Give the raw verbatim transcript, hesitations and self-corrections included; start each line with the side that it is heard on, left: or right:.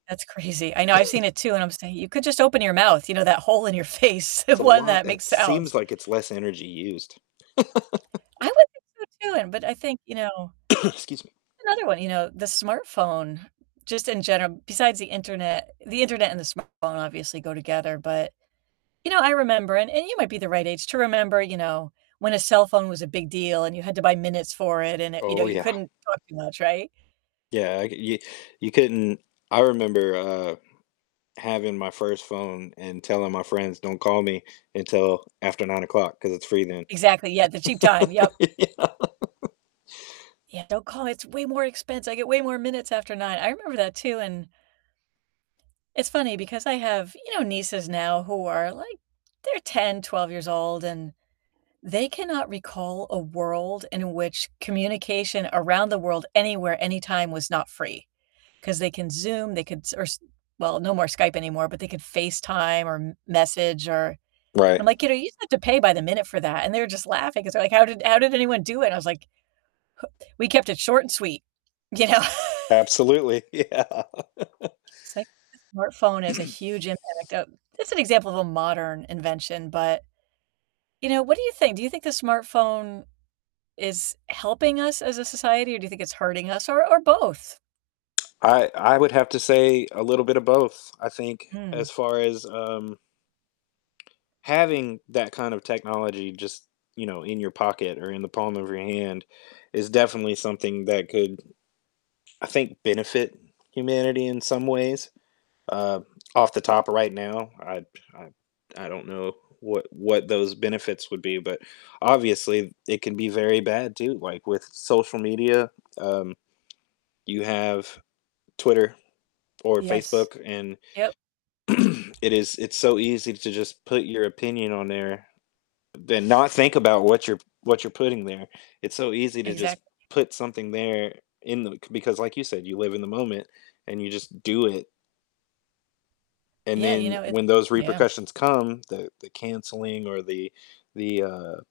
right: That's crazy, I know, I've seen it too, and I would say, "You could just open your mouth, you know? That hole in your face, the
left: It's a
right: one
left: lot
right: that makes
left: it seems
right: sounds."
left: like it's less energy used.
right: I would think so too, and but I think, you know
left: Excuse me.
right: another one, you know, the smartphone, just in general besides the internet the internet and the smartphone obviously go together, but, you know, I remember and and you might be the right age to remember, you know, when a cellphone was a big deal and you had to buy minutes for it and it you know,
left: Oh,
right: you
left: yeah.
right: couldn't talk too much, right?
left: Yeah, I c y you couldn't I remember, uh, having my first phone and telling my friends, "Don't call me until after nine o'clock 'cause it's free then."
right: Exactly, yeah, the cheap time yep.
left: Yeah.
right: Yeah, "Don't call, it's way more expens I get way more minutes after nine." I remember that too, and it's funny because I have, you know, nieces now who are, like they're ten, twelve years old, and they cannot recall a world in which communication around the world anywhere, anytime was not free. 'Cause they can Zoom, they could s or s well, no more Skype anymore, but they could FaceTime or m message or and
left: Right.
right: I'm like, "You know, you used to have to pay by the minute for that," and they were just laughing 'cause they're like, "How did how did anyone do it?" and I was like, "H we kept it short and sweet," you know?
left: Absolutely, yeah.
right: It's like the smartphone is a huge impact o it's an example of a modern invention, but, you know, what do you think? Do you think the smartphone is helping us as a society or do you think it's hurting us, or or both?
left: I I would have to say a little bit of both, I think, as
right: Mm.
left: far as, um having that kind of technology just, you know, in your pocket or in the palm of your hand is definitely something that could, I think, benefit humanity in some ways, uh, off the top right now, I p I I don't know what what those benefits would be, but obviously it can be very bad too, like with social media, um, you have Twitter or
right: Yes.
left: Facebook, and
right: Yep.
left: it is it's so easy to just put your opinion on there, then not think about what you're p what you're putting there, it's so easy to just
right: Exactly.
left: put something there in the c because like you said, you live in the moment, and you just do it. And
right: Yeah, you
left: then,
right: know, it
left: when those
right: yeah.
left: repercussions come the the canceling or the the, uh